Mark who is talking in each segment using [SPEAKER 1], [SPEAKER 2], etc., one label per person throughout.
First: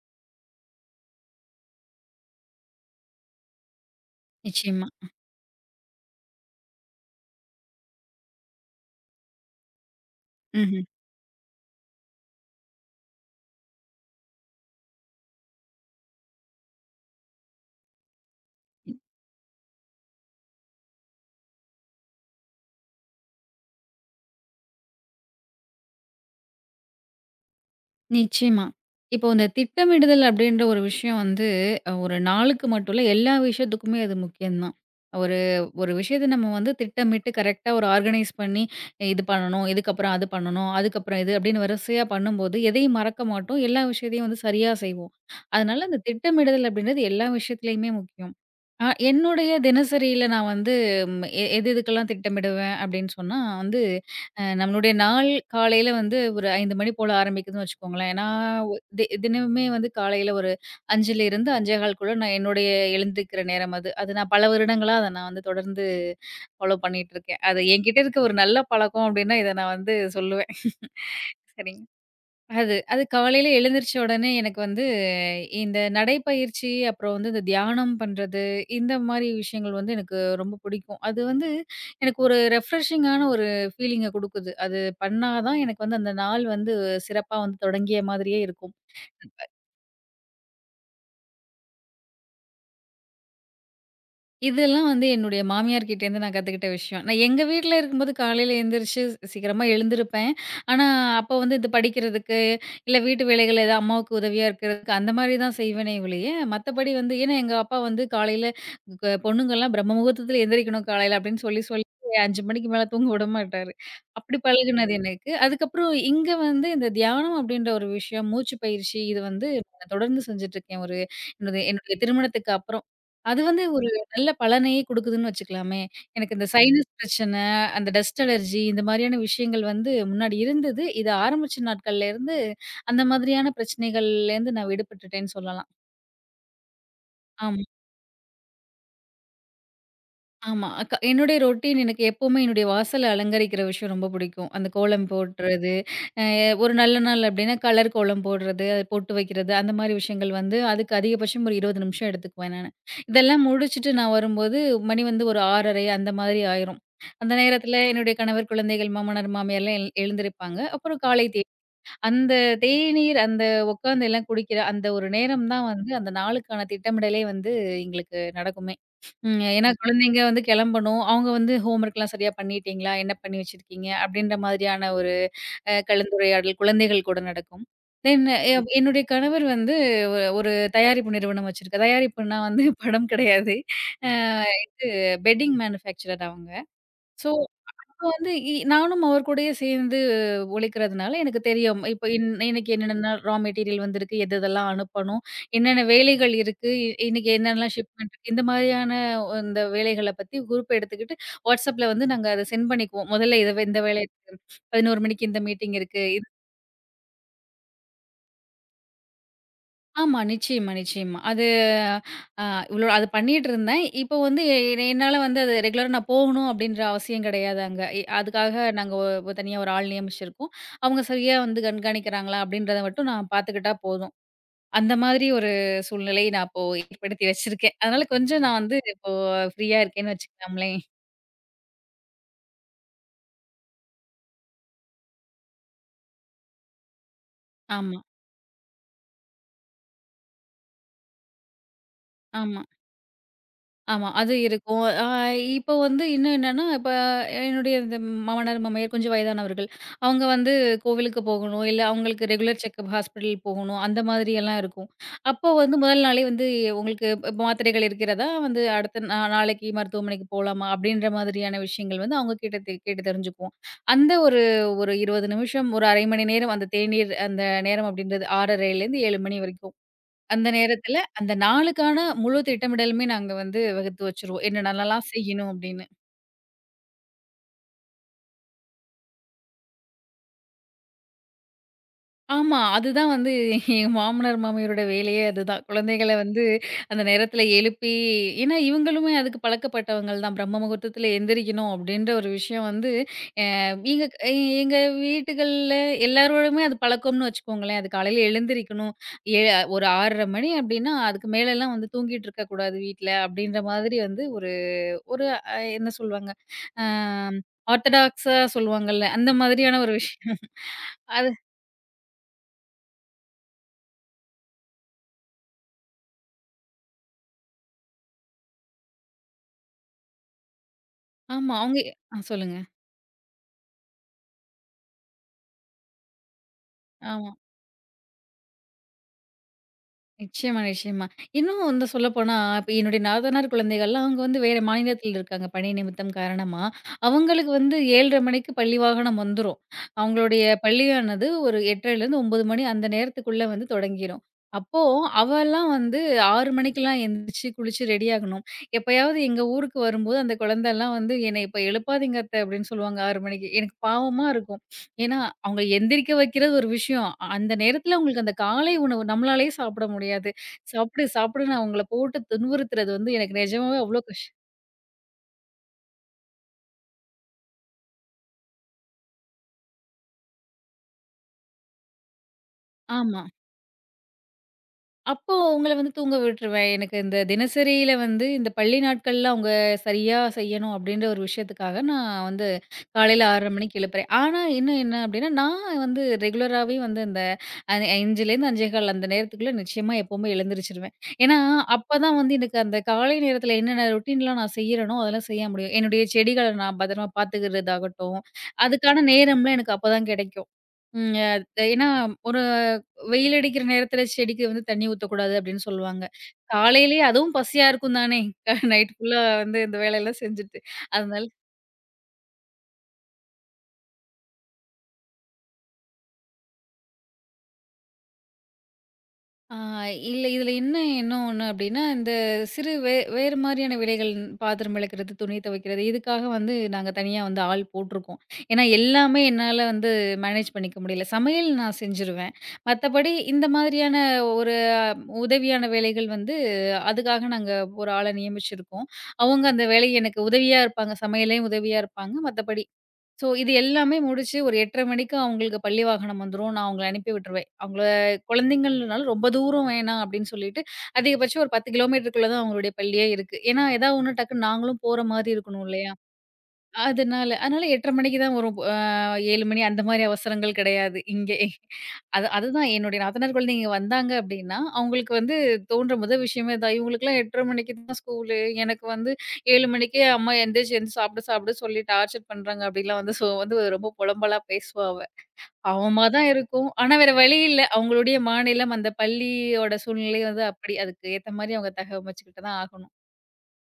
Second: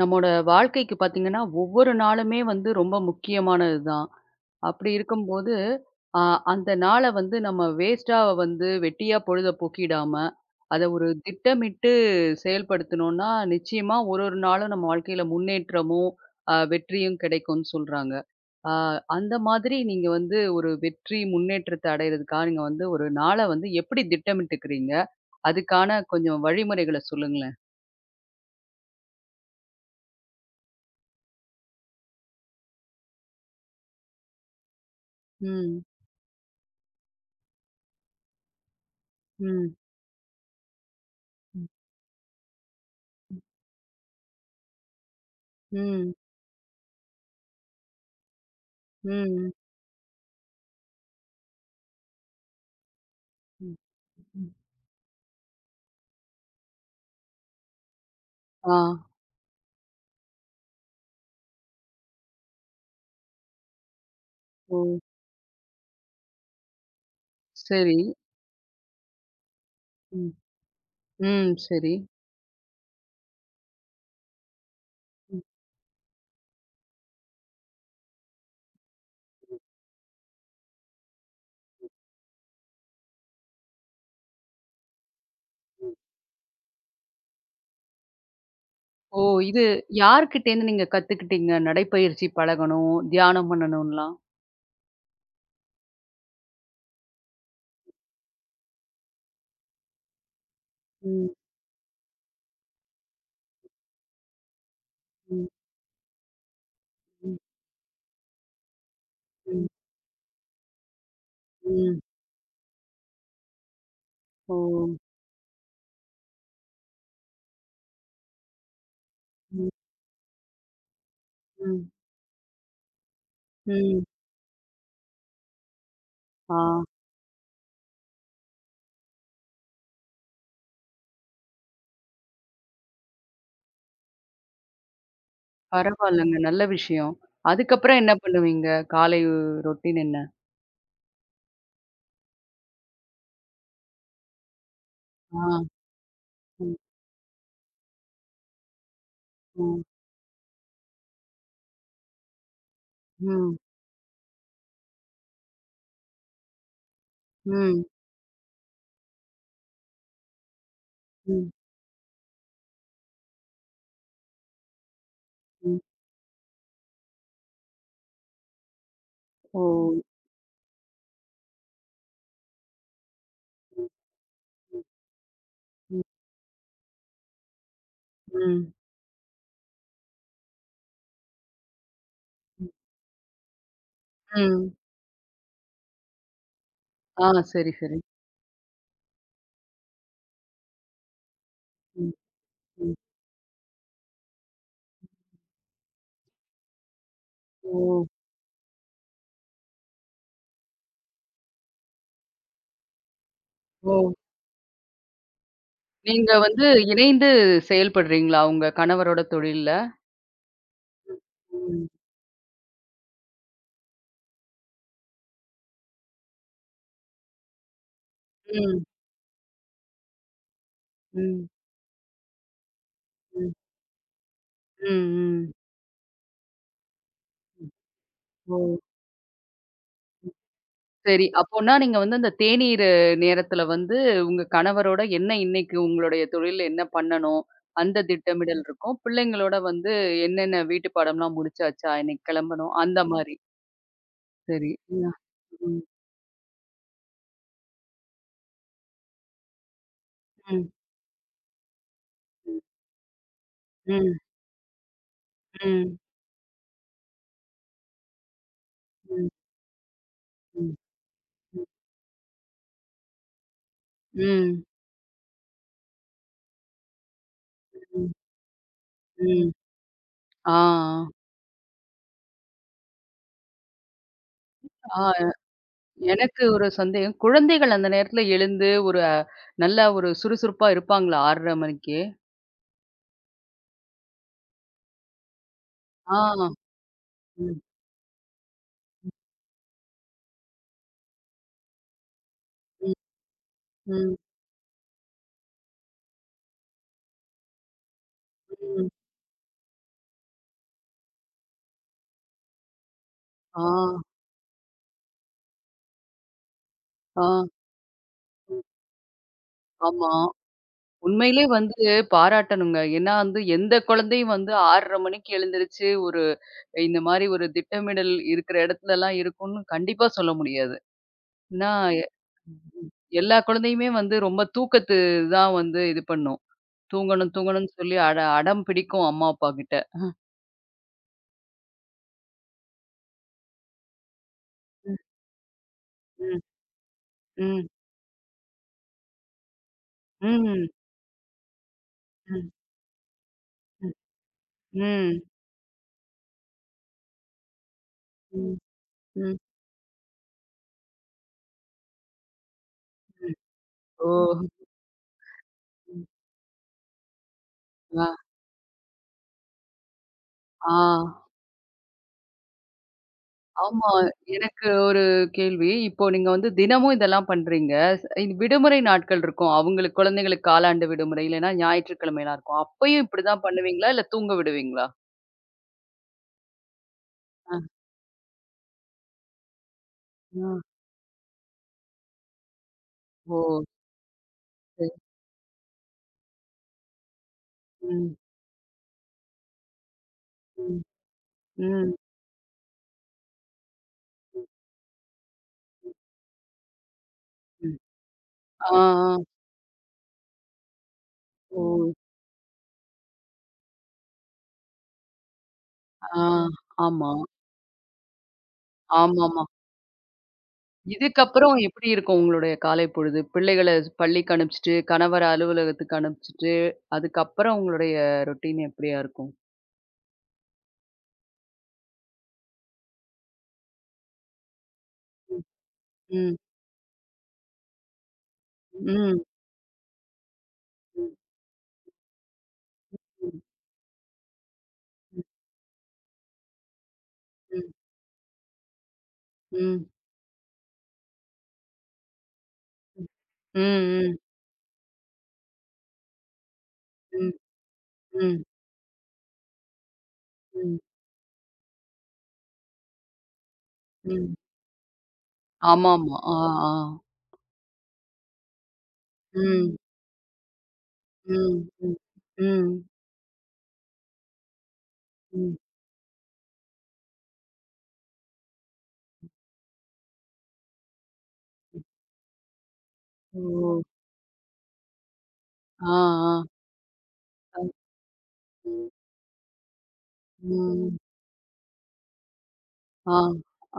[SPEAKER 1] நம்மோட வாழ்க்கைக்கு பார்த்தீங்கன்னா, ஒவ்வொரு நாளுமே வந்து ரொம்ப முக்கியமானது தான்.
[SPEAKER 2] நிச்சயமா.
[SPEAKER 1] அப்படி இருக்கும்போது, அ அந்த நாள வந்து நம்ம வேஸ்ட்டா வந்து வெட்டியா பொழுத போக்கிடாம, அத
[SPEAKER 2] ம்ஹ்ம்.
[SPEAKER 1] ஒரு திட்டமிட்டு செயல்படுத்துனோம்னா, நிச்சயமா ஒரு ஒரு நாளும் நம்ம வாழ்க்கையில முன்னேற்றமும், வெற்றியும் கிடைக்கும்னு சொல்றாங்க. அ அந்த மாதிரி நீங்க வந்து ஒரு வெற்றி, முன்னேற்றத்த அடையிறதுக்காக நீங்க வந்து ஒரு நாள வந்து எப்படி திட்டமிட்டுக்கிறீங்க? அதுக்கான கொஞ்சம் வழிமுறைகள சொல்லுங்களேன்.
[SPEAKER 2] நிச்சயமா. இப்போ இந்த திட்டமிடுதல் அப்படின்ற ஒரு விஷயம் வந்து, ஒரு நாளுக்கு மட்டும் இல்ல, எல்லா விஷயத்துக்குமே அது முக்கியம் தான். ஒரு
[SPEAKER 1] ம்.
[SPEAKER 2] ஒரு விஷயத்த நம்ம வந்து திட்டமிட்டு கரெக்ட்டா ஒரு ஆர்கனைஸ் பண்ணி, இது பண்ணணும்,
[SPEAKER 1] ம்.
[SPEAKER 2] இதுக்கப்புறம் அது பண்ணணும், அதுக்கப்புறம் இது அப்படின்னு
[SPEAKER 1] ம்.
[SPEAKER 2] வரிசையா பண்ணும்போது, எதையும் மறக்க மாட்டோம். எல்லா விஷயத்தையும் வந்து சரியா செய்வோம். அதனால அந்த
[SPEAKER 1] ம்.
[SPEAKER 2] திட்டமிடுதல் அப்படின்றது எல்லா விஷயத்துலயுமே முக்கியம்.
[SPEAKER 1] ம்.
[SPEAKER 2] என்னுடைய தினசரியில நான் வந்து ம் எ எது எதுக்கெல்லாம் திட்டமிடுவேன் அப்படின்னு சொன்னா
[SPEAKER 1] ம்.
[SPEAKER 2] வந்து
[SPEAKER 1] ம்.
[SPEAKER 2] நம்மளுடைய நாள் காலையில வந்து ஒரு 5 மணி போல ஆரம்பிக்குதுன்னு வச்சுக்கோங்களேன். நான் ஒ
[SPEAKER 1] ஆ.
[SPEAKER 2] தி தினமுமே வந்து காலையில ஒரு 5லிருந்து 5:15க்குள்ள நான் என்னுடைய எழுந்துக்கிற நேரம் அது. அது நான் பல
[SPEAKER 1] ஓ!
[SPEAKER 2] வருடங்களா அத நான் வந்து தொடர்ந்து ஃபாலோ பண்ணிட்டு இருக்கேன். அது
[SPEAKER 1] சரி.
[SPEAKER 2] என்கிட்ட இருக்க ஒரு நல்ல பழக்கம் அப்டின்னா, இத நான் வந்து
[SPEAKER 1] ம்.
[SPEAKER 2] சொல்லுவேன்.
[SPEAKER 1] ம்.
[SPEAKER 2] சரிங்க.
[SPEAKER 1] சரி.
[SPEAKER 2] அது அது காலையில எழுந்திரிச்ச உடனே எனக்கு வந்து
[SPEAKER 1] ம்.
[SPEAKER 2] இந்த நடைப்பயிற்சி, அப்புறம் வந்து இந்த தியானம் பண்றது, இந்த மாரி விஷயங்கள் வந்து எனக்கு ரொம்ப பிடிக்கும். அது வந்து எனக்கு ஒரு ரெஃப்ரெஷிங்கான ஒரு ஃபீலிங்க குடுக்குது. அது பண்ணா தான் எனக்கு வந்து அந்த நாள் வந்து சிறப்பா வந்து தொடங்கிய மாதிரியே இருக்கும்.
[SPEAKER 1] ஓ! இது யார்கிட்டேருந்து நீங்க கத்துக்கிட்டீங்க? நடைப்பயிற்சி பழகணும், தியானம் பண்ணணும்லாம்?
[SPEAKER 2] இதெல்லாம் வந்து என்னுடைய மாமியார் கிட்டேருந்து நான் கத்துக்கிட்ட விஷயம். நான் எங்க வீட்ல இருக்கும்போது காலையில எந்திரிச்சு சீக்கிரமா எழுந்திருப்பேன். ஆனா,
[SPEAKER 1] ம்.
[SPEAKER 2] அப்ப வந்து இது படிக்கிறதுக்கு, இல்ல வீட்டு வேலைகள் ஏதாவது அம்மாவுக்கு உதவியா இருக்கிறதுக்கு அந்த மாரி
[SPEAKER 1] ம்.
[SPEAKER 2] தான் செய்வேனே ஒழிய, மத்தபடி வந்து ஏன்னா
[SPEAKER 1] ம்.
[SPEAKER 2] எங்க அப்பா வந்து காலையில
[SPEAKER 1] ம்.
[SPEAKER 2] பொண்ணுங்கலாம் பிரம்ம முகூர்த்தத்துல எந்திரிக்கணும் காலையில அப்படின்னு சொல்லி சொல்லி
[SPEAKER 1] ம்.
[SPEAKER 2] 5 மணிக்கு மேல தூங்க விடமாட்டாரு. அப்படி
[SPEAKER 1] ஓ!
[SPEAKER 2] பழகுனது எனக்கு. அதுக்கப்புறம் இங்க வந்து இந்த தியானம் அப்படின்ற ஒரு விஷயம், மூச்சு பயிற்சி இது வந்து
[SPEAKER 1] ம்.
[SPEAKER 2] நான் தொடர்ந்து செஞ்சுட்டு இருக்கேன். ஒரு என்னுடைய
[SPEAKER 1] ம்.
[SPEAKER 2] என்னுடைய திருமணத்துக்கு அப்புறம். அது வந்து
[SPEAKER 1] ம்.
[SPEAKER 2] நல்ல பலனையே குடுக்குதுன்னு வச்சுக்கலாமே! எனக்கு இந்த
[SPEAKER 1] ஆ.
[SPEAKER 2] சைனஸ் பிரச்சனை, அந்த டஸ்ட் அலர்ஜி இந்த மாதிரியான விஷயங்கள் வந்து முன்னாடி இருந்தது. இது ஆரம்பிச்ச நாட்கள்லேருந்து அந்த மாதிரியான பிரச்சனைகள்லேருந்து நான் விடுபட்டுட்டேன்னு சொல்லலாம்.
[SPEAKER 1] பரவால்லங்க. நல்ல விஷயம்.
[SPEAKER 2] ஆமா.
[SPEAKER 1] அதுக்கப்புறம் என்ன பண்ணுவீங்க? காலை ரொட்டீன் என்ன?
[SPEAKER 2] ஆமா. என்னுடைய ரொட்டீன் எனக்கு எப்பவுமே என்னுடைய வாசல அலங்கரிக்கிற விஷயம் ரொம்ப பிடிக்கும். அந்த கோலம்
[SPEAKER 1] ஆ.
[SPEAKER 2] போடுறது, அ ஒரு
[SPEAKER 1] ம்.
[SPEAKER 2] நல்ல நாள் அப்டின்னா கலர் கோலம் போடுறது, அது பொட்டு வைக்கிறது அந்த
[SPEAKER 1] ம்.
[SPEAKER 2] மாரி விஷயங்கள் வந்து அதுக்கு அதிகபட்சம் ஒரு 20 நிமிஷம் எடுத்துக்குவேன் நானு. இதெல்லாம்
[SPEAKER 1] ம்.
[SPEAKER 2] முடிச்சுட்டு நான் வரும்போது மணி வந்து ஒரு 6:30 அந்த மாதிரி ஆயிரும். அந்த நேரத்தில
[SPEAKER 1] ம்.
[SPEAKER 2] என்னுடைய கணவர், குழந்தைகள், மாமனார், மாமியார்லாம் எழுந்திருப்பாங்க. அப்புறம் காலை
[SPEAKER 1] ம்.
[SPEAKER 2] அந்த தேநீர், அந்த உட்காந்து எல்லாம் குடிக்கிற அந்த ஒரு நேரம் தான்
[SPEAKER 1] ம்.
[SPEAKER 2] வந்து, அந்த நாளுக்கான திட்டமிடலே வந்து எங்களுக்கு நடக்குமே. ம்.
[SPEAKER 1] ஓ!
[SPEAKER 2] ஏன்னா ம். குழந்தைங்க வந்து கிளம்பணும். அவங்க வந்து ஹோம்வொர்க்லாம் சரியா பண்ணிட்டீங்களா? என்ன பண்ணி வச்சிருக்கீங்க?
[SPEAKER 1] ம்.
[SPEAKER 2] அப்படின்ற
[SPEAKER 1] ம்.
[SPEAKER 2] மாதிரியான ஒரு கலந்துரையாடல் குழந்தைகள் கூட நடக்கும். தென் எ ம்.
[SPEAKER 1] ம்.
[SPEAKER 2] என்னுடைய கணவர் வந்து ஒரு தயாரிப்பு நிறுவனம் வச்சிருக்கார். தயாரிப்புன்னா வந்து
[SPEAKER 1] ம்.
[SPEAKER 2] படம் கிடையாது. அ
[SPEAKER 1] ம்.
[SPEAKER 2] பெட்டிங் மேனுஃபேக்சரர் அவங்க. ஸோ
[SPEAKER 1] ஆ. சரி, சரி.
[SPEAKER 2] அப்போ வந்து நானும் அவர் கூடயே சேர்ந்து உழைக்கிறதுனால எனக்கு தெரியும். இப்ப
[SPEAKER 1] ம்.
[SPEAKER 2] இன்னைக்கு
[SPEAKER 1] ம்.
[SPEAKER 2] என்னென்ன மெட்டீரியல் வந்திருக்கு, எது எதெல்லாம் அனுப்பணும், என்னென்ன வேலைகள் இருக்கு, இன்னைக்கு என்னென்னலாம்
[SPEAKER 1] ஓ!
[SPEAKER 2] ஷிப்மெண்ட் இருக்கு. இந்த மாதிரியான இந்த வேலைகள பத்தி குரூப் எடுத்துக்கிட்டு, WhatsAppல வந்து நாங்க அத சென்ட் பண்ணிக்குவோம். முதல்ல இத இந்த
[SPEAKER 1] ஓ!
[SPEAKER 2] வேலை இருக்கு. 11 மணிக்கு இந்த மீட்டிங் இருக்கு.
[SPEAKER 1] நீங்க வந்து இணைந்து செயல்படுறீங்களா? உங்க கணவரோட தொழில்ல?
[SPEAKER 2] ஆமா. நிச்சயமா, நிச்சயமா. அது
[SPEAKER 1] ம்.
[SPEAKER 2] அ இவ்ளோ அது பண்ணிட்டுருந்தேன். இப்போ வந்து என்னால வந்து அது ரெகுலரா நான் போகணும் அப்டின்ற அவசியம் கிடையாது அங்க. அதுக்காக
[SPEAKER 1] ம்.
[SPEAKER 2] நாங்க ஒரு தனியா ஒரு ஆள் நியமிச்சிருக்கோம். அவங்க சரியா
[SPEAKER 1] ம்.
[SPEAKER 2] வந்து கண்காணிக்கிறாங்களா? அப்டின்றத மட்டும் நான்
[SPEAKER 1] ம்.
[SPEAKER 2] பார்த்துக்கிட்டா போதும். அந்த மாதிரி ஒரு
[SPEAKER 1] ம்.
[SPEAKER 2] சூழ்நிலை நான் இப்போ ஏற்படுத்தி
[SPEAKER 1] ம்.
[SPEAKER 2] வச்சிருக்கேன். அதனால கொஞ்சம் நான்
[SPEAKER 1] ஓ!
[SPEAKER 2] வந்து இப்போ ஃப்ரீயா இருக்கேன்னு வச்சுக்கலாம்லே.
[SPEAKER 1] சரி. அப்போன்னா நீங்க வந்து அந்த தேநீர் நேரத்துல வந்து உங்க கணவரோட என்ன இன்னைக்கு உங்களுடைய தொழில்ல என்ன பண்ணணும்? அந்த
[SPEAKER 2] ஆமா,
[SPEAKER 1] திட்டமிடல் இருக்கும். பிள்ளைங்களோட வந்து என்னென்ன வீட்டு பாடம்லாம் முடிச்சாச்சா? இன்னைக்கு
[SPEAKER 2] ஆமா.
[SPEAKER 1] கிளம்பணும். அந்த மாரி.
[SPEAKER 2] ஆமா. அது
[SPEAKER 1] சரி.
[SPEAKER 2] இருக்கும்.
[SPEAKER 1] ம்.
[SPEAKER 2] இப்போ
[SPEAKER 1] ம்.
[SPEAKER 2] வந்து இன்னும் என்னன்னா, இப்ப என்னுடைய இந்த மாமனார், மாமியார் கொஞ்சம் வயதானவர்கள். அவங்க வந்து
[SPEAKER 1] ம்.
[SPEAKER 2] கோவிலுக்கு போகணும், இல்ல அவங்களுக்கு ரெகுலர் செக்கப் ஹாஸ்பிட்டல் போகணும். அந்த
[SPEAKER 1] ம்.
[SPEAKER 2] மாதிரி எல்லாம் இருக்கும். அப்போ வந்து
[SPEAKER 1] ம். ம்.
[SPEAKER 2] முதல் நாளே வந்து உங்களுக்கு இப்ப மாத்திரைகள் இருக்கிறதா? வந்து அடுத்த
[SPEAKER 1] ம்.
[SPEAKER 2] நாளைக்கு மருத்துவமனைக்கு போலாமா?
[SPEAKER 1] ம்.
[SPEAKER 2] அப்படின்ற மாதிரியான விஷயங்கள் வந்து அவங்க கிட்ட கேட்டு தெரிஞ்சுக்குவோம். அந்த ஒரு
[SPEAKER 1] ம்.
[SPEAKER 2] ஒரு 20 நிமிஷம், ஒரு 1/2 மணி நேரம் அந்த தேநீர் அந்த நேரம்
[SPEAKER 1] ம்.
[SPEAKER 2] அப்படின்றது 6:30லேருந்து 7 மணி
[SPEAKER 1] ம்.
[SPEAKER 2] வரைக்கும். அந்த
[SPEAKER 1] ஆ.
[SPEAKER 2] நேரத்துல, அந்த நாளுக்கான முழு திட்டமிடலுமே நாங்க வந்து வகுத்து வச்சுருவோம். என்னென்னலாம்
[SPEAKER 1] ஆ.
[SPEAKER 2] செய்யணும் அப்படின்னு.
[SPEAKER 1] எனக்கு ஒரு சந்தேகம். குழந்தைகள் அந்த நேரத்துல எழுந்து ஒரு நல்ல ஒரு சுறுசுறுப்பா இருப்பாங்களா? 6:30 மணிக்கு?
[SPEAKER 2] ஆமா. அதுதான் வந்து என் மாமனார், மாமியாரோட வேலையே அதுதான். குழந்தைகள வந்து
[SPEAKER 1] ஆ.
[SPEAKER 2] அந்த நேரத்துல
[SPEAKER 1] ம்.
[SPEAKER 2] எழுப்பி ஏன்னா இவங்களுமே அதுக்கு பழக்கப்பட்டவங்கள் தான். பிரம்ம முகூர்த்தத்துல எந்திரிக்கணும் அப்படின்ற ஒரு விஷயம் வந்து
[SPEAKER 1] ம்.
[SPEAKER 2] அ எங்க
[SPEAKER 1] ம்.
[SPEAKER 2] எ- எங்க வீட்டுகள்ல எல்லாரோடுமே அது பழக்கம்னு வச்சுக்கோங்களேன். அது காலையில
[SPEAKER 1] ம்.
[SPEAKER 2] எழுந்திரிக்கணும். ஏ ஒரு 6:30 மணி அப்படின்னா, அதுக்கு மேலலாம் வந்து தூங்கிட்டு இருக்கக்கூடாது வீட்ல அப்படின்ற
[SPEAKER 1] ஆ.
[SPEAKER 2] மாதிரி வந்து ஒரு என்ன சொல்லுவாங்க? அ
[SPEAKER 1] ஆ.
[SPEAKER 2] ஆர்த்தடாக்ஸா
[SPEAKER 1] ம்.
[SPEAKER 2] சொல்லுவாங்கல்ல. அந்த மாதிரியான ஒரு
[SPEAKER 1] ஆமா.
[SPEAKER 2] விஷயம். அது
[SPEAKER 1] உண்மையிலே வந்து பாராட்டணுங்க. ஏன்னா வந்து எந்த குழந்தையும் வந்து 6:30 மணிக்கு எழுந்திருச்சு ஒரு இந்த மாரி ஒரு திட்டமிடல் இருக்கிற இடத்துலலாம் இருக்கும்னு கண்டிப்பா சொல்ல முடியாது.
[SPEAKER 2] ஆமா.
[SPEAKER 1] ஏன்னா
[SPEAKER 2] அவங்க
[SPEAKER 1] எ
[SPEAKER 2] சொல்லுங்க.
[SPEAKER 1] எல்லா குழந்தையுமே வந்து ரொம்ப தூக்கத்து தான் வந்து இது பண்ணும்.
[SPEAKER 2] ஆமா.
[SPEAKER 1] தூங்கணும், தூங்கணும்னு சொல்லி அடம் பிடிக்கும் அம்மா, அப்பா கிட்ட.
[SPEAKER 2] நிச்சயமா, நிச்சயமா. இன்னும் வந்து சொல்லப்போனா, இப்ப என்னுடைய நாத்தனார் குழந்தைகள்லாம் அவங்க வந்து வேற மாநிலத்தில இருக்காங்க. பணி நிமித்தம்
[SPEAKER 1] ம்,
[SPEAKER 2] காரணமா. அவங்களுக்கு
[SPEAKER 1] ம்,
[SPEAKER 2] வந்து 7:30 மணிக்கு பள்ளி வாகனம் வந்துரும். அவங்களுடைய
[SPEAKER 1] ம்,
[SPEAKER 2] பள்ளியானது ஒரு 8:30லேருந்து 9
[SPEAKER 1] ம்,
[SPEAKER 2] மணி அந்த நேரத்துக்குள்ள வந்து
[SPEAKER 1] ம்,
[SPEAKER 2] தொடங்கிரும். அப்போ
[SPEAKER 1] ம்,
[SPEAKER 2] அவல்லாம் வந்து 6 மணிக்கெல்லாம் எந்திரிச்சு, குளிச்சு ரெடி ஆகணும்.
[SPEAKER 1] ம்,
[SPEAKER 2] எப்பயாவது
[SPEAKER 1] ம்,
[SPEAKER 2] எங்க ஊருக்கு வரும்போது அந்த குழந்தல்லாம் வந்து, "என்னை இப்ப எழுப்பாதீங்க அத்த" அப்படின்னு சொல்லுவாங்க 6
[SPEAKER 1] ம்.
[SPEAKER 2] மணிக்கு. எனக்கு
[SPEAKER 1] ஓ!
[SPEAKER 2] பாவமா இருக்கும். ஏன்னா, அவங்க எந்திரிக்க வைக்கிறது ஒரு விஷயம். அந்த நேரத்துல
[SPEAKER 1] அ,
[SPEAKER 2] உங்களுக்கு அந்த காலை உணவு நம்மளாலயே சாப்பிட முடியாது.
[SPEAKER 1] ஆ.
[SPEAKER 2] சாப்பிடு, சாப்பிடுன்னு அவங்கள போட்டு துன்புறுத்துறது வந்து எனக்கு நிஜமாவே
[SPEAKER 1] ஆமா.
[SPEAKER 2] அவ்ளோ
[SPEAKER 1] எனக்கு ஒரு கேள்வி. இப்போ நீங்க வந்து தினமும் இதெல்லாம் பண்றீங்க. இது விடுமுறை நாட்கள் இருக்கும். அவங்களுக்கு குழந்தைகளுக்கு காலாண்டு விடுமுறை, இல்லைன்னா ஞாயிற்றுக்கிழமைலாம் இருக்கும். அப்பயும்
[SPEAKER 2] ஆமா.
[SPEAKER 1] இப்படிதான் பண்ணுவீங்களா? இல்ல தூங்க விடுவீங்களா?
[SPEAKER 2] அப்போ உங்கள வந்து தூங்க விட்டுருவேன். எனக்கு இந்த
[SPEAKER 1] அ,
[SPEAKER 2] தினசரியில வந்து இந்த பள்ளி நாட்கள்ல அவங்க சரியா
[SPEAKER 1] அ.
[SPEAKER 2] செய்யணும் அப்படின்ற ஒரு விஷயத்துக்காக நான் வந்து காலையில
[SPEAKER 1] ஓ!
[SPEAKER 2] 6:30 மணிக்கு எழுப்புறேன். ஆனா, இன்னும்
[SPEAKER 1] சரி.
[SPEAKER 2] என்ன அப்படின்னா, நான் வந்து ரெகுலராவே வந்து இந்த அது
[SPEAKER 1] ம்,
[SPEAKER 2] 5லேருந்து 5 1/4 அந்த நேரத்துக்குள்ள நிச்சயமா எப்பவுமே
[SPEAKER 1] ம்,
[SPEAKER 2] எழுந்திரிச்சுருவேன். ஏன்னா,
[SPEAKER 1] ம்,
[SPEAKER 2] அப்பதான் வந்து எனக்கு அந்த காலை நேரத்தில என்னென்ன ரொட்டீன்லாம்
[SPEAKER 1] ம்,
[SPEAKER 2] நான் செய்யறேனோ, அதெல்லாம் செய்ய முடியும். என்னுடைய செடிகள நான் பத்திரமா
[SPEAKER 1] ம்.
[SPEAKER 2] பார்த்துக்கிறதாகட்டும்,
[SPEAKER 1] ஆ, ஆ.
[SPEAKER 2] அதுக்கான நேரம்லாம் எனக்கு அப்பதான் கிடைக்கும். ம் அ
[SPEAKER 1] ஓ!
[SPEAKER 2] ஏன்னா, ஒரு வெயில் அடிக்கிற நேரத்தில செடிக்கு வந்து தண்ணி ஊத்தக்கூடாது அப்படின்னு சொல்லுவாங்க.
[SPEAKER 1] ஆ.
[SPEAKER 2] காலையிலேயே
[SPEAKER 1] ஆமா.
[SPEAKER 2] அதுவும் பசியா இருக்கும் தானே! நைட் ஃபுல்லா
[SPEAKER 1] ஆமாமா.
[SPEAKER 2] வந்து இந்த வேலையெல்லாம் செஞ்சுட்டு. அதனால
[SPEAKER 1] இதுக்கப்புறம் எப்படி இருக்கும் உங்களுடைய காலை பொழுது? பிள்ளைகள பள்ளிக்கு அனுப்பிச்சுட்டு, கணவர அலுவலகத்துக்கு அனுப்பிச்சுட்டு, அதுக்கப்புறம் உங்களுடைய ரொட்டீன் எப்படியா இருக்கும்?
[SPEAKER 2] ஆ, இல்ல இதுல என்ன இன்னும் ஒண்ணு அப்டின்னா, இந்த சிறு வேறு மாரியான வேலைகள் பாத்திரம் விளக்குறது, துணி
[SPEAKER 1] ம்,
[SPEAKER 2] துவைக்கிறது இதுக்காக
[SPEAKER 1] ம்,
[SPEAKER 2] வந்து நாங்க தனியா வந்து ஆள் போட்ருக்கோம். ஏன்னா,
[SPEAKER 1] ம்,
[SPEAKER 2] எல்லாமே என்னால வந்து மேனேஜ் பண்ணிக்க முடியல.
[SPEAKER 1] ம்,
[SPEAKER 2] சமையல் நான் செஞ்சுருவேன். மத்தபடி
[SPEAKER 1] ம்,
[SPEAKER 2] இந்த மாதிரியான ஒரு அஹ்,
[SPEAKER 1] ம்,
[SPEAKER 2] உதவியான வேலைகள் வந்து அதுக்காக நாங்க
[SPEAKER 1] ம்,
[SPEAKER 2] ஒரு ஆள நியமிச்சிருக்கோம். அவங்க அந்த
[SPEAKER 1] ம்,
[SPEAKER 2] வேலைய எனக்கு உதவியா இருப்பாங்க. சமையல்லையும் உதவியா இருப்பாங்க. மத்தபடி ஸோ இது எல்லாமே
[SPEAKER 1] ம்,
[SPEAKER 2] முடிச்சு ஒரு 8:30 மணிக்கு அவங்களுக்கு பள்ளி வாகனம் வந்துரும். நான் அவங்கள அனுப்பி விட்டுருவேன். அவங்கள
[SPEAKER 1] ம்,
[SPEAKER 2] குழந்தைங்கள்னால ரொம்ப தூரம் வேணாம் அப்படின்னு சொல்லிட்டு,
[SPEAKER 1] ம்,
[SPEAKER 2] அதிகபட்சம் ஒரு 10 கிலோமீட்டருக்குள்ள தான் அவங்களுடைய பள்ளியே இருக்கு. ஏன்னா, ஏதாவது ஒண்ணு
[SPEAKER 1] ம்.
[SPEAKER 2] டக்குன்னு நாங்களும் போற மாரி இருக்கணும் இல்லையா?
[SPEAKER 1] ஆமாமா. ஆ, ஆ.
[SPEAKER 2] அதனால, அதனால 8:30 மணிக்கு தான் வரும். 7 மணி
[SPEAKER 1] ம்,
[SPEAKER 2] அந்த மாரி அவசரங்கள் கிடையாது இங்கே.
[SPEAKER 1] ம், ம்,
[SPEAKER 2] அது அதுதான்
[SPEAKER 1] ம்,
[SPEAKER 2] என்னுடைய நாத்தனார் குழந்தைங்க வந்தாங்க அப்டின்னா, அவங்களுக்கு வந்து
[SPEAKER 1] ம்.
[SPEAKER 2] தோன்ற முதல் விஷயமே இதான். இவங்களுக்கெல்லாம் 8:30 மணிக்கு தான் ஸ்கூலு. எனக்கு வந்து 7 மணிக்கே அம்மா எந்திரிச்சு எந்திரிச்சு சாப்பிடு சாப்பிடு சொல்லி டார்ச்சர் பண்றாங்க அப்டிலாம் வந்து, சோ வந்து
[SPEAKER 1] ஓ!
[SPEAKER 2] ரொம்ப புலம்பலா பேசுவா அவ.
[SPEAKER 1] ஆ,
[SPEAKER 2] பாவமா தான்
[SPEAKER 1] ஆ.
[SPEAKER 2] இருக்கும். ஆனா வேற வழி
[SPEAKER 1] அ,
[SPEAKER 2] இல்ல. அவங்களுடைய மாநிலம், அந்த பள்ளியோட சூழ்நிலை வந்து அப்படி.
[SPEAKER 1] ம்.
[SPEAKER 2] அதுக்கு ஏத்த மாரி அவங்க தகவமைச்சுக்கிட்டு தான் ஆகணும்.
[SPEAKER 1] ஆ,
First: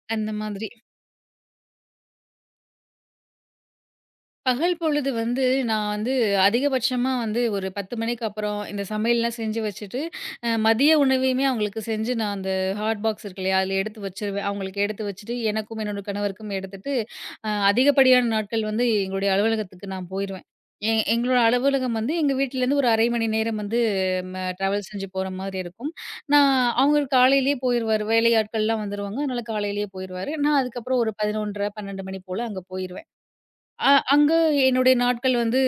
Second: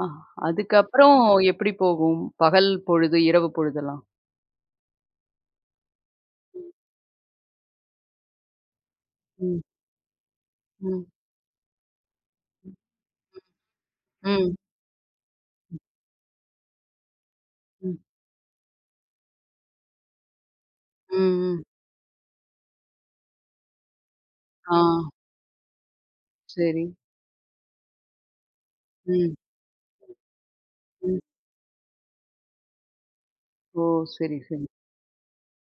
[SPEAKER 1] ஆ.
[SPEAKER 2] அந்த மாதிரி.
[SPEAKER 1] அதுக்கப்புறம் எப்படி போகும்? பகல் பொழுது, இரவு பொழுதெல்லாம்?
[SPEAKER 2] பகல் பொழுது வந்து நான் வந்து அதிகபட்சமா வந்து ஒரு 10 மணிக்கு அப்புறம் இந்த சமையல்லாம் செஞ்சு
[SPEAKER 1] ம்,
[SPEAKER 2] வச்சுட்டு, மதிய
[SPEAKER 1] ம்.
[SPEAKER 2] உணவையுமே அவங்களுக்கு செஞ்சு நான் அந்த ஹாட் பாக்ஸ் இருக்கு இல்லையா? அதில எடுத்து வச்சுருவேன்.
[SPEAKER 1] ம்,
[SPEAKER 2] அவங்களுக்கு எடுத்து வச்சுட்டு, எனக்கும் என்னோட கணவருக்கும் எடுத்துட்டு,
[SPEAKER 1] ம்,
[SPEAKER 2] அதிகப்படியான நாட்கள் வந்து எங்களுடைய அலுவலகத்துக்கு நான் போயிருவேன்.
[SPEAKER 1] ம்,
[SPEAKER 2] எங்களோட
[SPEAKER 1] ம்.
[SPEAKER 2] அலுவலகம் வந்து எங்க வீட்டிலேருந்து ஒரு 1/2 மணி நேரம் வந்து
[SPEAKER 1] ஆ,
[SPEAKER 2] ட்ராவல் செஞ்சு போற மாதிரி இருக்கும். நான்
[SPEAKER 1] சரி.
[SPEAKER 2] அவரு காலையிலேயே போயிருவாரு. வேலை ஆட்கள்லாம் வந்துருவாங்க.
[SPEAKER 1] ம்,
[SPEAKER 2] அதனால காலையிலேயே போயிருவாரு. நான் அதுக்கப்புறம் ஒரு
[SPEAKER 1] ம்.
[SPEAKER 2] 11:30, 12 மணி போல அங்க போயிருவேன்.
[SPEAKER 1] ஓ!
[SPEAKER 2] அ அங்க
[SPEAKER 1] சரி, சரி.
[SPEAKER 2] என்னுடைய நாட்கள் வந்து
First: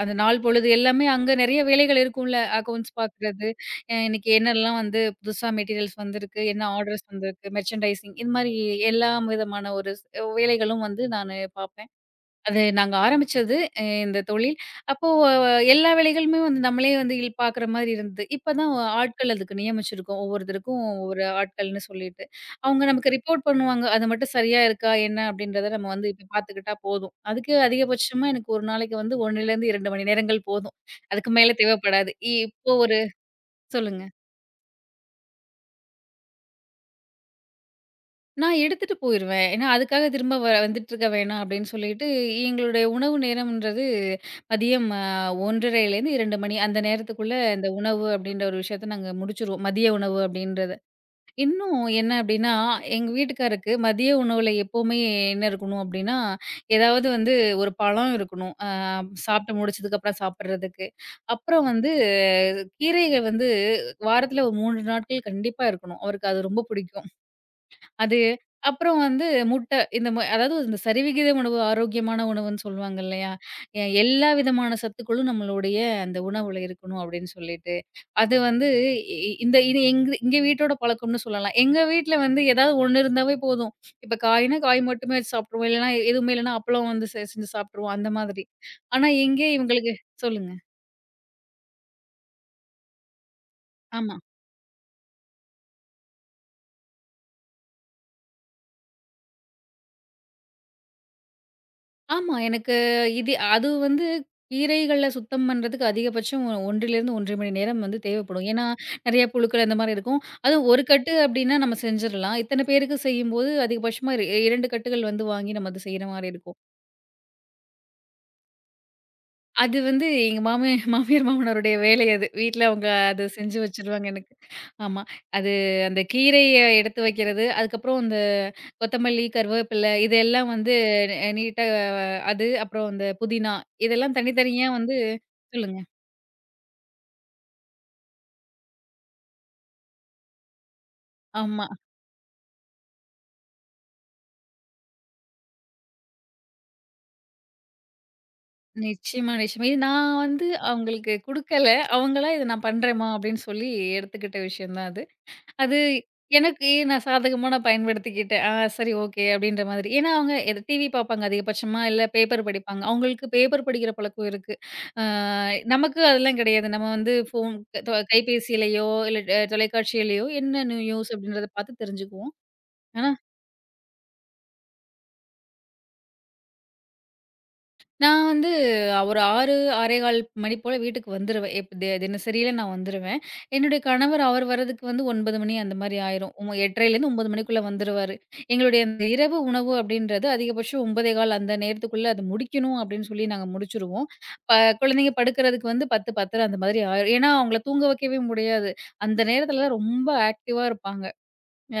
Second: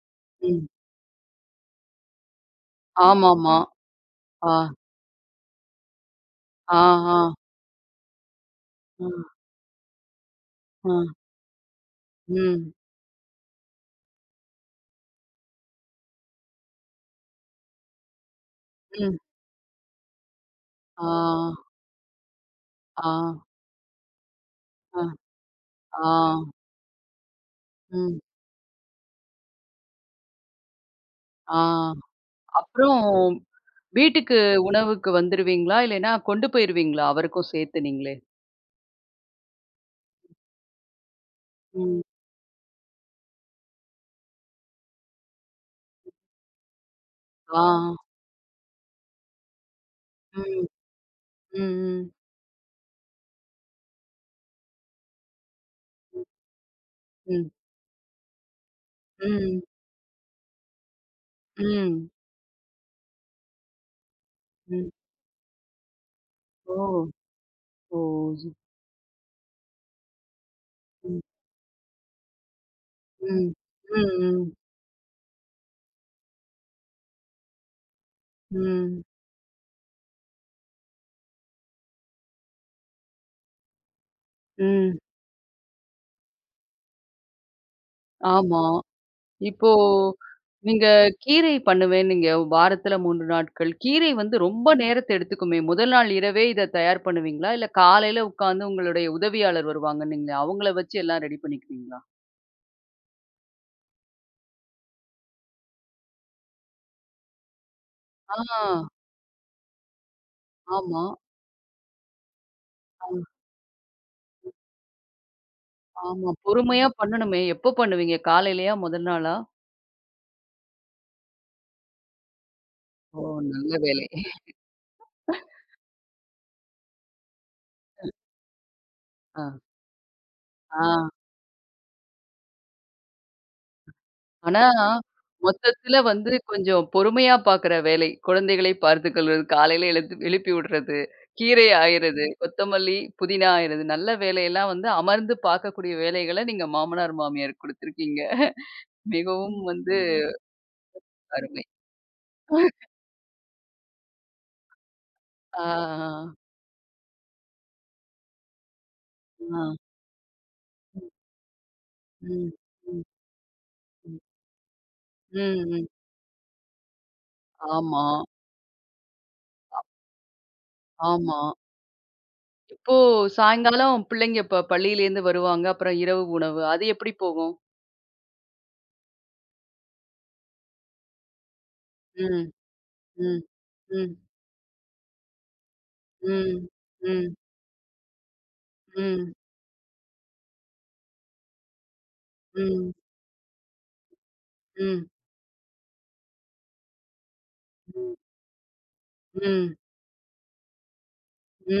[SPEAKER 2] அந்த நாள் பொழுது
[SPEAKER 1] ம்.
[SPEAKER 2] எல்லாமே அங்க நெறைய வேலைகள் இருக்கும்ல. அக்கவுண்ட்ஸ் பார்க்குறது,
[SPEAKER 1] ஆமாமா.
[SPEAKER 2] இன்னைக்கு
[SPEAKER 1] ஆ,
[SPEAKER 2] என்னெல்லாம் வந்து புதுசா மெட்டீரியல்ஸ் வந்திருக்கு, என்ன
[SPEAKER 1] ஆ,
[SPEAKER 2] ஆர்டர்ஸ்
[SPEAKER 1] ஆ,
[SPEAKER 2] வந்திருக்கு, மெர்ச்சன்டைசிங் இது மாரி
[SPEAKER 1] ஆ,
[SPEAKER 2] எல்லா விதமான ஒரு வேலைகளும் வந்து
[SPEAKER 1] ஆ.
[SPEAKER 2] நானு பார்ப்பேன். அது
[SPEAKER 1] ம்,
[SPEAKER 2] நாங்க ஆரம்பிச்சது இந்த தொழில். அப்போ எல்லா வேலைகளுமே வந்து நம்மளே வந்து இல் பார்க்குற மாரி இருந்தது. இப்ப தான்
[SPEAKER 1] ம்.
[SPEAKER 2] ஆட்கள் அதுக்கு நியமிச்சிருக்கோம். ஒவ்வொருத்தருக்கும்
[SPEAKER 1] ஆ,
[SPEAKER 2] ஒவ்வொரு ஆட்கள்னு சொல்லிட்டு. அவங்க
[SPEAKER 1] ஆ,
[SPEAKER 2] நமக்கு ரிப்போர்ட் பண்ணுவாங்க. அது மட்டும் சரியா இருக்கா?
[SPEAKER 1] ஆ,
[SPEAKER 2] என்ன? அப்படின்றத நம்ம வந்து
[SPEAKER 1] ஆ.
[SPEAKER 2] இப்ப பார்த்துக்கிட்டா போதும். அதுக்கு
[SPEAKER 1] ம்.
[SPEAKER 2] அதிகபட்சமா எனக்கு ஒரு நாளைக்கு வந்து 1லேருந்து 2 மணி நேரங்கள் போதும். அதுக்கு மேல
[SPEAKER 1] ஆ.
[SPEAKER 2] தேவைப்படாது. இப்போ ஒரு
[SPEAKER 1] அப்புறம்
[SPEAKER 2] சொல்லுங்க.
[SPEAKER 1] வீட்டுக்கு உணவுக்கு வந்துருவீங்களா? இல்லைன்னா கொண்டு போயிருவீங்களா? அவருக்கும் சேர்த்து நீங்களே?
[SPEAKER 2] நான் எடுத்துட்டு போயிருவேன். ஏன்னா, அதுக்காக திரும்ப வந்துட்டுருக்க வேணாம் அப்படின்னு
[SPEAKER 1] ம்.
[SPEAKER 2] சொல்லிட்டு, எங்களுடைய உணவு நேரம்ன்றது மதியம் 1:30லேருந்து 2 மணி அந்த நேரத்துக்குள்ள
[SPEAKER 1] ஆ.
[SPEAKER 2] இந்த உணவு அப்படின்ற ஒரு விஷயத்த நாங்க முடிச்சுருவோம். மதிய உணவு
[SPEAKER 1] ம்,
[SPEAKER 2] அப்படின்றத. இன்னும்
[SPEAKER 1] ம்,
[SPEAKER 2] என்ன அப்படின்னா, எங்க வீட்டுக்காருக்கு மதிய உணவுல எப்பவுமே என்ன இருக்கணும் அப்படின்னா,
[SPEAKER 1] ம்,
[SPEAKER 2] ஏதாவது வந்து
[SPEAKER 1] ம்,
[SPEAKER 2] ஒரு பழம் இருக்கணும். சாப்பிட்டு
[SPEAKER 1] ம்,
[SPEAKER 2] முடிச்சதுக்கப்புறம் சாப்பிடுறதுக்கு. அப்புறம் வந்து
[SPEAKER 1] ம்,
[SPEAKER 2] கீரைகள் வந்து வாரத்துல ஒரு 3
[SPEAKER 1] ம்.
[SPEAKER 2] நாட்கள் கண்டிப்பா இருக்கணும். அவருக்கு அது ரொம்ப
[SPEAKER 1] ஓ!
[SPEAKER 2] பிடிக்கும்.
[SPEAKER 1] ஓ!
[SPEAKER 2] அது அப்புறம் வந்து முட்டை இந்த அதாவது இந்த
[SPEAKER 1] ம்,
[SPEAKER 2] சரிவிகித உணவு, ஆரோக்கியமான உணவுன்னு சொல்லுவாங்க இல்லையா?
[SPEAKER 1] ம், ம்,
[SPEAKER 2] எல்லா
[SPEAKER 1] ம்,
[SPEAKER 2] விதமான சத்துக்களும் நம்மளுடைய அந்த உணவுல இருக்கணும் அப்படின்னு சொல்லிட்டு, அது வந்து
[SPEAKER 1] ம்,
[SPEAKER 2] இ இ- இந்த இது எங்க எங்க வீட்டோட பழக்கம்னு சொல்லலாம். எங்க வீட்ல வந்து ஏதாவது ஒண்ணு இருந்தாவே போதும். இப்ப காய்னா காய்
[SPEAKER 1] ம்.
[SPEAKER 2] மட்டுமே வச்சு சாப்பிட்டுருவோம். இல்லைன்னா எதுவுமே இல்லைன்னா அப்பளம் வந்து செஞ்சு சாப்பிட்டுருவோம் அந்த மாதிரி.
[SPEAKER 1] ஆமா.
[SPEAKER 2] ஆனா, இங்கே
[SPEAKER 1] இப்போ
[SPEAKER 2] இவங்களுக்கு சொல்லுங்க.
[SPEAKER 1] நீங்க கீரை பண்ணுவேன்னீங்க. வாரத்துல 3 நாட்கள். கீரை
[SPEAKER 2] ஆமா.
[SPEAKER 1] வந்து ரொம்ப நேரத்த எடுத்துக்குமே. முதல் நாள் இரவே இத தயார் பண்ணுவீங்களா? இல்ல காலையில உட்காந்து உங்களுடைய உதவியாளர் வருவாங்கன்னீங்களே, அவங்கள வச்சு எல்லாம் ரெடி பண்ணிக்குவீங்களா?
[SPEAKER 2] ஆமா. எனக்கு இது அது வந்து கீரைகள சுத்தம் பண்றதுக்கு அதிகபட்சம் 1 1/2 மணி நேரம் வந்து
[SPEAKER 1] ஆ.
[SPEAKER 2] தேவைப்படும். ஏன்னா, நெறைய புழுக்கள் அந்த மாரி இருக்கும். அதுவும் 1
[SPEAKER 1] ஆமா.
[SPEAKER 2] கட்டு அப்டின்னா நம்ம செஞ்சிரலாம். இத்தன பேருக்கு
[SPEAKER 1] ஆ
[SPEAKER 2] செய்யும்போது அதிகபட்சமா இரு 2 கட்டுகள் வந்து வாங்கி நம்ம அது செய்ற மாரி
[SPEAKER 1] ஆமா.
[SPEAKER 2] இருக்கும்.
[SPEAKER 1] பொறுமையா பண்ணணுமே. எப்போ பண்ணுவீங்க? காலையிலயா? முதல் நாளா?
[SPEAKER 2] அது வந்து எங்க மாமியார், மாமனாருடைய வேலை அது. வீட்ல அவங்க
[SPEAKER 1] ஓ!
[SPEAKER 2] அத செஞ்சு
[SPEAKER 1] நல்ல
[SPEAKER 2] வச்சுருவாங்க
[SPEAKER 1] வேலை.
[SPEAKER 2] எனக்கு. ஆமா. அது அந்த கீரைய எடுத்து வைக்கிறது, அதுக்கப்புறம் அந்த கொத்தமல்லி,
[SPEAKER 1] ஆ.
[SPEAKER 2] கருவேப்பிலை இதெல்லாம் வந்து
[SPEAKER 1] ஆ.
[SPEAKER 2] நீ அது அப்புறம் அந்த புதினா இதெல்லாம்
[SPEAKER 1] ஆனா,
[SPEAKER 2] தனித்தனியா வந்து சொல்லுங்க.
[SPEAKER 1] மொத்தத்துல வந்து கொஞ்சம் பொறுமையா பாக்குற வேலை. குழந்தைகளை பார்த்துக்கொள்வது, காலையில எழுத்து எழுப்பி விடுறது,
[SPEAKER 2] ஆமா.
[SPEAKER 1] கீரை ஆயிறது, கொத்தமல்லி, புதினா ஆயிறது, நல்ல வேலையெல்லாம் வந்து அமர்ந்து பார்க்கக்கூடிய வேலைகள நீங்க மாமனார், மாமியாருக்கு குடுத்துருக்கீங்க.
[SPEAKER 2] நிச்சயமா,
[SPEAKER 1] மிகவும்
[SPEAKER 2] நிச்சயமா. இது
[SPEAKER 1] வந்து
[SPEAKER 2] நான் வந்து அவங்களுக்கு
[SPEAKER 1] அருமை.
[SPEAKER 2] குடுக்கல. அவங்களா இத நான் பண்றேம்மா அப்படின்னு சொல்லி எடுத்துக்கிட்ட விஷயம் தான் அது.
[SPEAKER 1] ஆ,
[SPEAKER 2] அது
[SPEAKER 1] ஆ,
[SPEAKER 2] எனக்கு நான் சாதகமா நான் பயன்படுத்திக்கிட்டேன். ஆ சரி ஓகே
[SPEAKER 1] ஆ.
[SPEAKER 2] அப்படின்ற மாதிரி. ஏன்னா அவங்க எத டிவி
[SPEAKER 1] ம்,
[SPEAKER 2] பார்ப்பாங்க அதிகபட்சமா, இல்ல பேப்பர்
[SPEAKER 1] ம்,
[SPEAKER 2] படிப்பாங்க.
[SPEAKER 1] ம்,
[SPEAKER 2] அவங்களுக்கு பேப்பர் படிக்கிற பழக்கம் இருக்கு. ஆ
[SPEAKER 1] ம், ம்.
[SPEAKER 2] நமக்கு அதெல்லாம் கிடையாது. நம்ம வந்து ஃபோன்
[SPEAKER 1] ஆமா,
[SPEAKER 2] கைபேசியிலயோ, இல்ல தொலைக்காட்சியிலயோ என்ன நியூஸ்
[SPEAKER 1] ஆமா.
[SPEAKER 2] அப்படின்றத பார்த்து தெரிஞ்சுக்குவோம்.
[SPEAKER 1] இப்போ
[SPEAKER 2] ஆனா
[SPEAKER 1] சாயங்காலம் பிள்ளைங்க பள்ளியிலேருந்து வருவாங்க. அப்புறம் இரவு உணவு. அது எப்படி போகும்?
[SPEAKER 2] நான் வந்து ஒரு 6, 6:15 மணி போல வீட்டுக்கு வந்துருவேன். எப் தி
[SPEAKER 1] ம்,
[SPEAKER 2] தினசரியில நான் வந்துருவேன்.
[SPEAKER 1] ம்,
[SPEAKER 2] என்னுடைய
[SPEAKER 1] ம்,
[SPEAKER 2] கணவர் அவர் வரதுக்கு வந்து 9 மணி அந்த மாரி ஆயிரும். உம்
[SPEAKER 1] ம்,
[SPEAKER 2] 8:30லேருந்து 9
[SPEAKER 1] ம்.
[SPEAKER 2] மணிக்குள்ள வந்துருவாரு. எங்களுடைய அந்த
[SPEAKER 1] ம்,
[SPEAKER 2] இரவு உணவு அப்படின்றது அதிகபட்சம் 9:15 அந்த நேரத்துக்குள்ள அது முடிக்கணும்
[SPEAKER 1] ம்,
[SPEAKER 2] அப்படின்னு சொல்லி நாங்க முடிச்சுருவோம். ப
[SPEAKER 1] ம்,
[SPEAKER 2] குழந்தைங்க படுக்கிறதுக்கு வந்து 10, 10:30 அந்த மாதிரி ஆயிரும். ஏன்னா அவங்கள தூங்க
[SPEAKER 1] ம்,
[SPEAKER 2] வைக்கவே முடியாது. அந்த நேரத்துல தான் ரொம்ப ஆக்டிவா இருப்பாங்க.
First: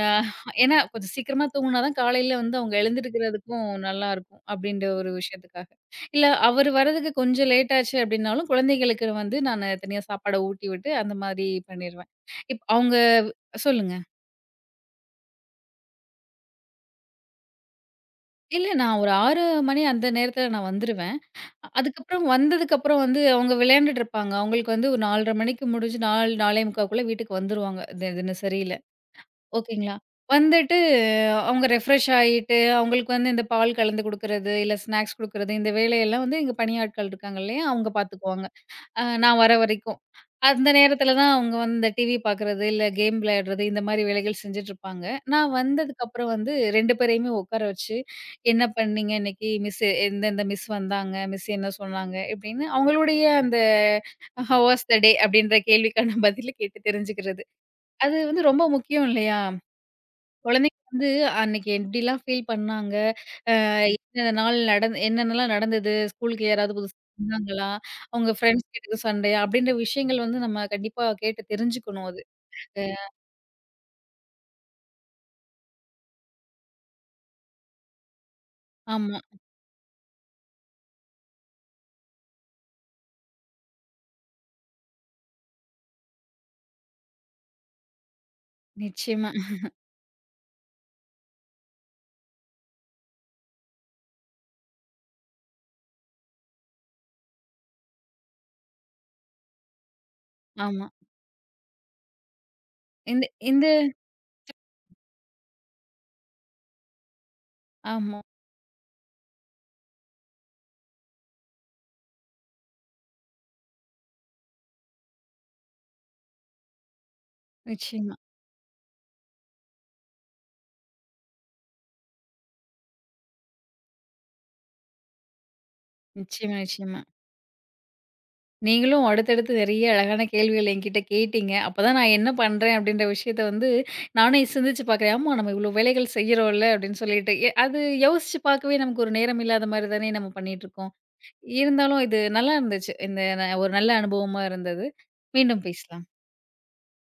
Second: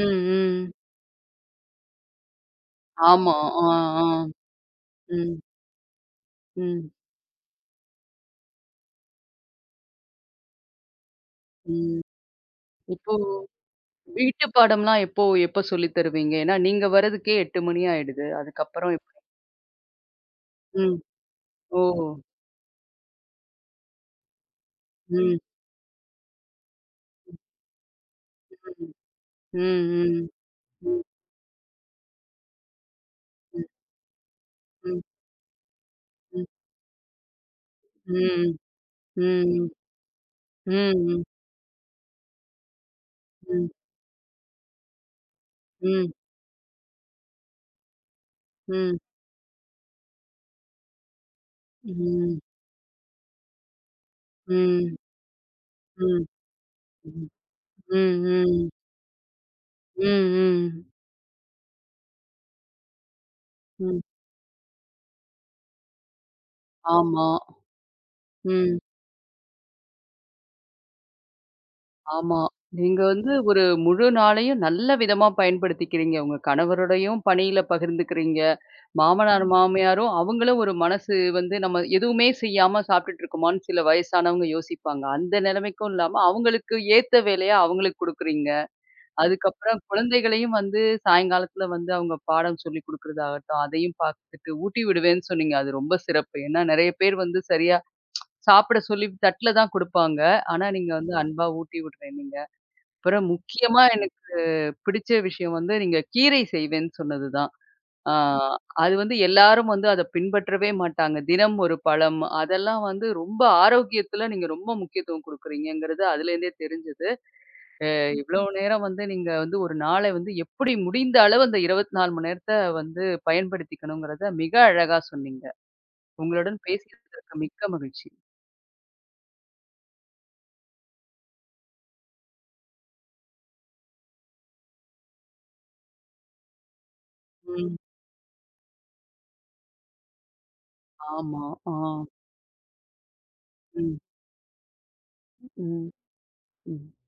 [SPEAKER 2] ஆ
[SPEAKER 1] ம்.
[SPEAKER 2] ஏன்னா கொஞ்சம் சீக்கிரமா தூங்குனா தான் காலையில வந்து அவங்க
[SPEAKER 1] ஆமா.
[SPEAKER 2] எழுந்திருக்கிறதுக்கும்
[SPEAKER 1] ஆ, ஆ.
[SPEAKER 2] நல்லாருக்கும் அப்படின்ற ஒரு
[SPEAKER 1] ம்,
[SPEAKER 2] விஷயத்துக்காக. இல்ல அவரு
[SPEAKER 1] ம்,
[SPEAKER 2] வரதுக்கு கொஞ்சம் லேட் ஆச்சு அப்படின்னாலும், குழந்தைகளுக்கு வந்து நானு தனியா சாப்பாட ஊட்டி விட்டு அந்த மாரி
[SPEAKER 1] ம்.
[SPEAKER 2] பண்ணிருவேன். அவங்க
[SPEAKER 1] இப்போ
[SPEAKER 2] சொல்லுங்க.
[SPEAKER 1] வீட்டு பாடம்லாம் எப்ப சொல்லி தருவீங்க? ஏன்னா நீங்க வரதுக்கே 8 மணி ஆயிடுது.
[SPEAKER 2] இல்ல
[SPEAKER 1] அதுக்கப்புறம்
[SPEAKER 2] நான்
[SPEAKER 1] எப்
[SPEAKER 2] ஒரு 6 மணி அந்த நேரத்துல நான்
[SPEAKER 1] ம்.
[SPEAKER 2] வந்துருவேன். அ-
[SPEAKER 1] ஓ!
[SPEAKER 2] அதுக்கப்புறம் வந்ததுக்கப்புறம் வந்து அவங்க விளையாண்டுட்டு இருப்பாங்க. அவங்களுக்கு வந்து ஒரு 4:30
[SPEAKER 1] ம்,
[SPEAKER 2] மணிக்கு முடிஞ்சு 4, 4:45க்குள்ள வீட்டுக்கு வந்துருவாங்க. தினசரியில.
[SPEAKER 1] ம், ம்,
[SPEAKER 2] ஓகேங்களா.
[SPEAKER 1] ம்,
[SPEAKER 2] வந்துட்டு
[SPEAKER 1] ம்,
[SPEAKER 2] அவங்க ரெஃப்ரெஷ் ஆயிட்டு, அவங்களுக்கு வந்து இந்த பால் கலந்து குடுக்குறது, இல்ல
[SPEAKER 1] ம்,
[SPEAKER 2] ஸ்நாக்ஸ் குடுக்குறது, இந்த வேலையெல்லாம் வந்து
[SPEAKER 1] ம்,
[SPEAKER 2] எங்க பணியாட்கள் இருக்காங்க இல்லையா, அவங்க
[SPEAKER 1] ம்,
[SPEAKER 2] பார்த்துக்குவாங்க.
[SPEAKER 1] ம்,
[SPEAKER 2] நான் வர
[SPEAKER 1] ம்,
[SPEAKER 2] வரைக்கும். அந்த
[SPEAKER 1] ம்,
[SPEAKER 2] நேரத்தில
[SPEAKER 1] ம்,
[SPEAKER 2] தான் அவங்க வந்து இந்த டிவி பார்க்குறது, இல்ல கேம் விளையாடுறது,
[SPEAKER 1] ம்,
[SPEAKER 2] இந்த மாரி வேலைகள் செஞ்சுட்ருப்பாங்க. நான்
[SPEAKER 1] ம்,
[SPEAKER 2] வந்ததுக்கப்புறம் வந்து 2 பேரையுமே உட்கார வச்சு, "என்ன
[SPEAKER 1] ம்,
[SPEAKER 2] பண்ணீங்க இன்னைக்கு? மிஸ் இந்த இந்த மிஸ் வந்தாங்க, மிஸ் என்ன சொன்னாங்க?"
[SPEAKER 1] ம்,
[SPEAKER 2] இப்படின்னு அவங்களுடைய அந்த "ஹவ் வாஸ்
[SPEAKER 1] ம், ம்,
[SPEAKER 2] த டே?" அப்படின்ற கேள்விக்கான பதில கேட்டு தெரிஞ்சுக்கிறது. அது வந்து ரொம்ப
[SPEAKER 1] ம்,
[SPEAKER 2] முக்கியம் இல்லையா?
[SPEAKER 1] ம்,
[SPEAKER 2] குழந்தைங்க
[SPEAKER 1] ம்,
[SPEAKER 2] வந்து அன்னைக்கு எப்படிலாம் ஃபீல் பண்ணாங்க?
[SPEAKER 1] ம்.
[SPEAKER 2] என்னென்ன நாள் நடந் என்னென்னலாம் நடந்தது? ஸ்கூலுக்கு யாராவது புதுசா
[SPEAKER 1] ஆமா.
[SPEAKER 2] வந்தாங்களா? அவங்க ஃப்ரெண்ட்ஸ்
[SPEAKER 1] ம்.
[SPEAKER 2] கிட்ட எதுவும் சண்டையா? அப்படின்ற விஷயங்கள் வந்து நம்ம கண்டிப்பா கேட்டு தெரிஞ்சுக்கணும் அது.
[SPEAKER 1] ஆமா. நீங்க வந்து ஒரு முழு நாளையும் நல்ல விதமா பயன்படுத்திக்கிறீங்க. உங்க கணவரோடையும் பணியில பகிர்ந்துக்கிறீங்க.
[SPEAKER 2] ஆமா.
[SPEAKER 1] மாமனார், மாமியாரும் அவங்களும் ஒரு மனசு வந்து நம்ம எதுவுமே செய்யாம சாப்பிட்டுட்டு இருக்கோமான்னு சில வயசானவங்க யோசிப்பாங்க. அந்த நிலைமைக்கும் இல்லாம அவங்களுக்கு ஏத்த வேலைய அவங்களுக்கு குடுக்குறீங்க.
[SPEAKER 2] நிச்சயமா.
[SPEAKER 1] அதுக்கப்புறம் குழந்தைகளையும் வந்து சாயங்காலத்துல வந்து அவங்க பாடம் சொல்லிக் குடுக்குறதாகட்டும், அதையும் பார்த்துட்டு ஊட்டி விடுவேன்னு சொன்னீங்க. அது ரொம்ப சிறப்பு. ஏன்னா நெறைய பேர் வந்து சரியா சாப்பிட சொல்லி தட்டுல தான் குடுப்பாங்க. ஆனா
[SPEAKER 2] ஆமா.
[SPEAKER 1] நீங்க வந்து அன்பா ஊட்டி விடுறேன்னீங்க. அப்புறம்
[SPEAKER 2] இந்த இந்த
[SPEAKER 1] முக்கியமா எனக்கு பிடிச்ச விஷயம் வந்து, நீங்க கீரை செய்வேன்னு சொன்னது தான். ஆ
[SPEAKER 2] ஆமா.
[SPEAKER 1] அது வந்து எல்லாரும் வந்து அத பின்பற்றவே மாட்டாங்க. தினம் ஒரு பழம், அதெல்லாம் வந்து ரொம்ப ஆரோக்கியத்துல நீங்க ரொம்ப முக்கியத்துவம் குடுக்குறீங்கங்கிறது அதுலேருந்தே தெரிஞ்சது.
[SPEAKER 2] நிச்சயமா.
[SPEAKER 1] இவ்ளோ நேரம் வந்து நீங்க வந்து ஒரு நாள வந்து எப்படி முடிந்த அளவு அந்த 24 மணி நேரத்த வந்து பயன்படுத்திக்கணுங்கிறத மிக அழகா சொன்னீங்க.
[SPEAKER 2] நிச்சயமா,
[SPEAKER 1] உங்களுடன்
[SPEAKER 2] நிச்சயமா.
[SPEAKER 1] பேசியதற்கு மிக்க மகிழ்ச்சி.
[SPEAKER 2] நீங்களும் அடுத்தடுத்து நெறைய அழகான கேள்விகள் என்கிட்ட கேட்டீங்க. அப்பதான் நான் என்ன பண்றேன் அப்படின்ற விஷயத்த வந்து நானே சிந்திச்சு பார்க்குறேன். ஆமா நம்ம இவ்வளோ வேலைகள் செய்றோம்ல அப்படின்னு சொல்லிட்டு.
[SPEAKER 1] ம்.
[SPEAKER 2] அது யோசிச்சு பார்க்கவே நமக்கு ஒரு நேரம் இல்லாத மாரி தானே நம்ம பண்ணிட்டுருக்கோம்.
[SPEAKER 1] ஆமா. ஆ.
[SPEAKER 2] இருந்தாலும் இது நல்லா இருந்துச்சு. இந்த ஒரு
[SPEAKER 1] ம்.
[SPEAKER 2] நல்ல அனுபவமா இருந்தது. மீண்டும்
[SPEAKER 1] ம்.
[SPEAKER 2] பேசலாம்.
[SPEAKER 1] ம்.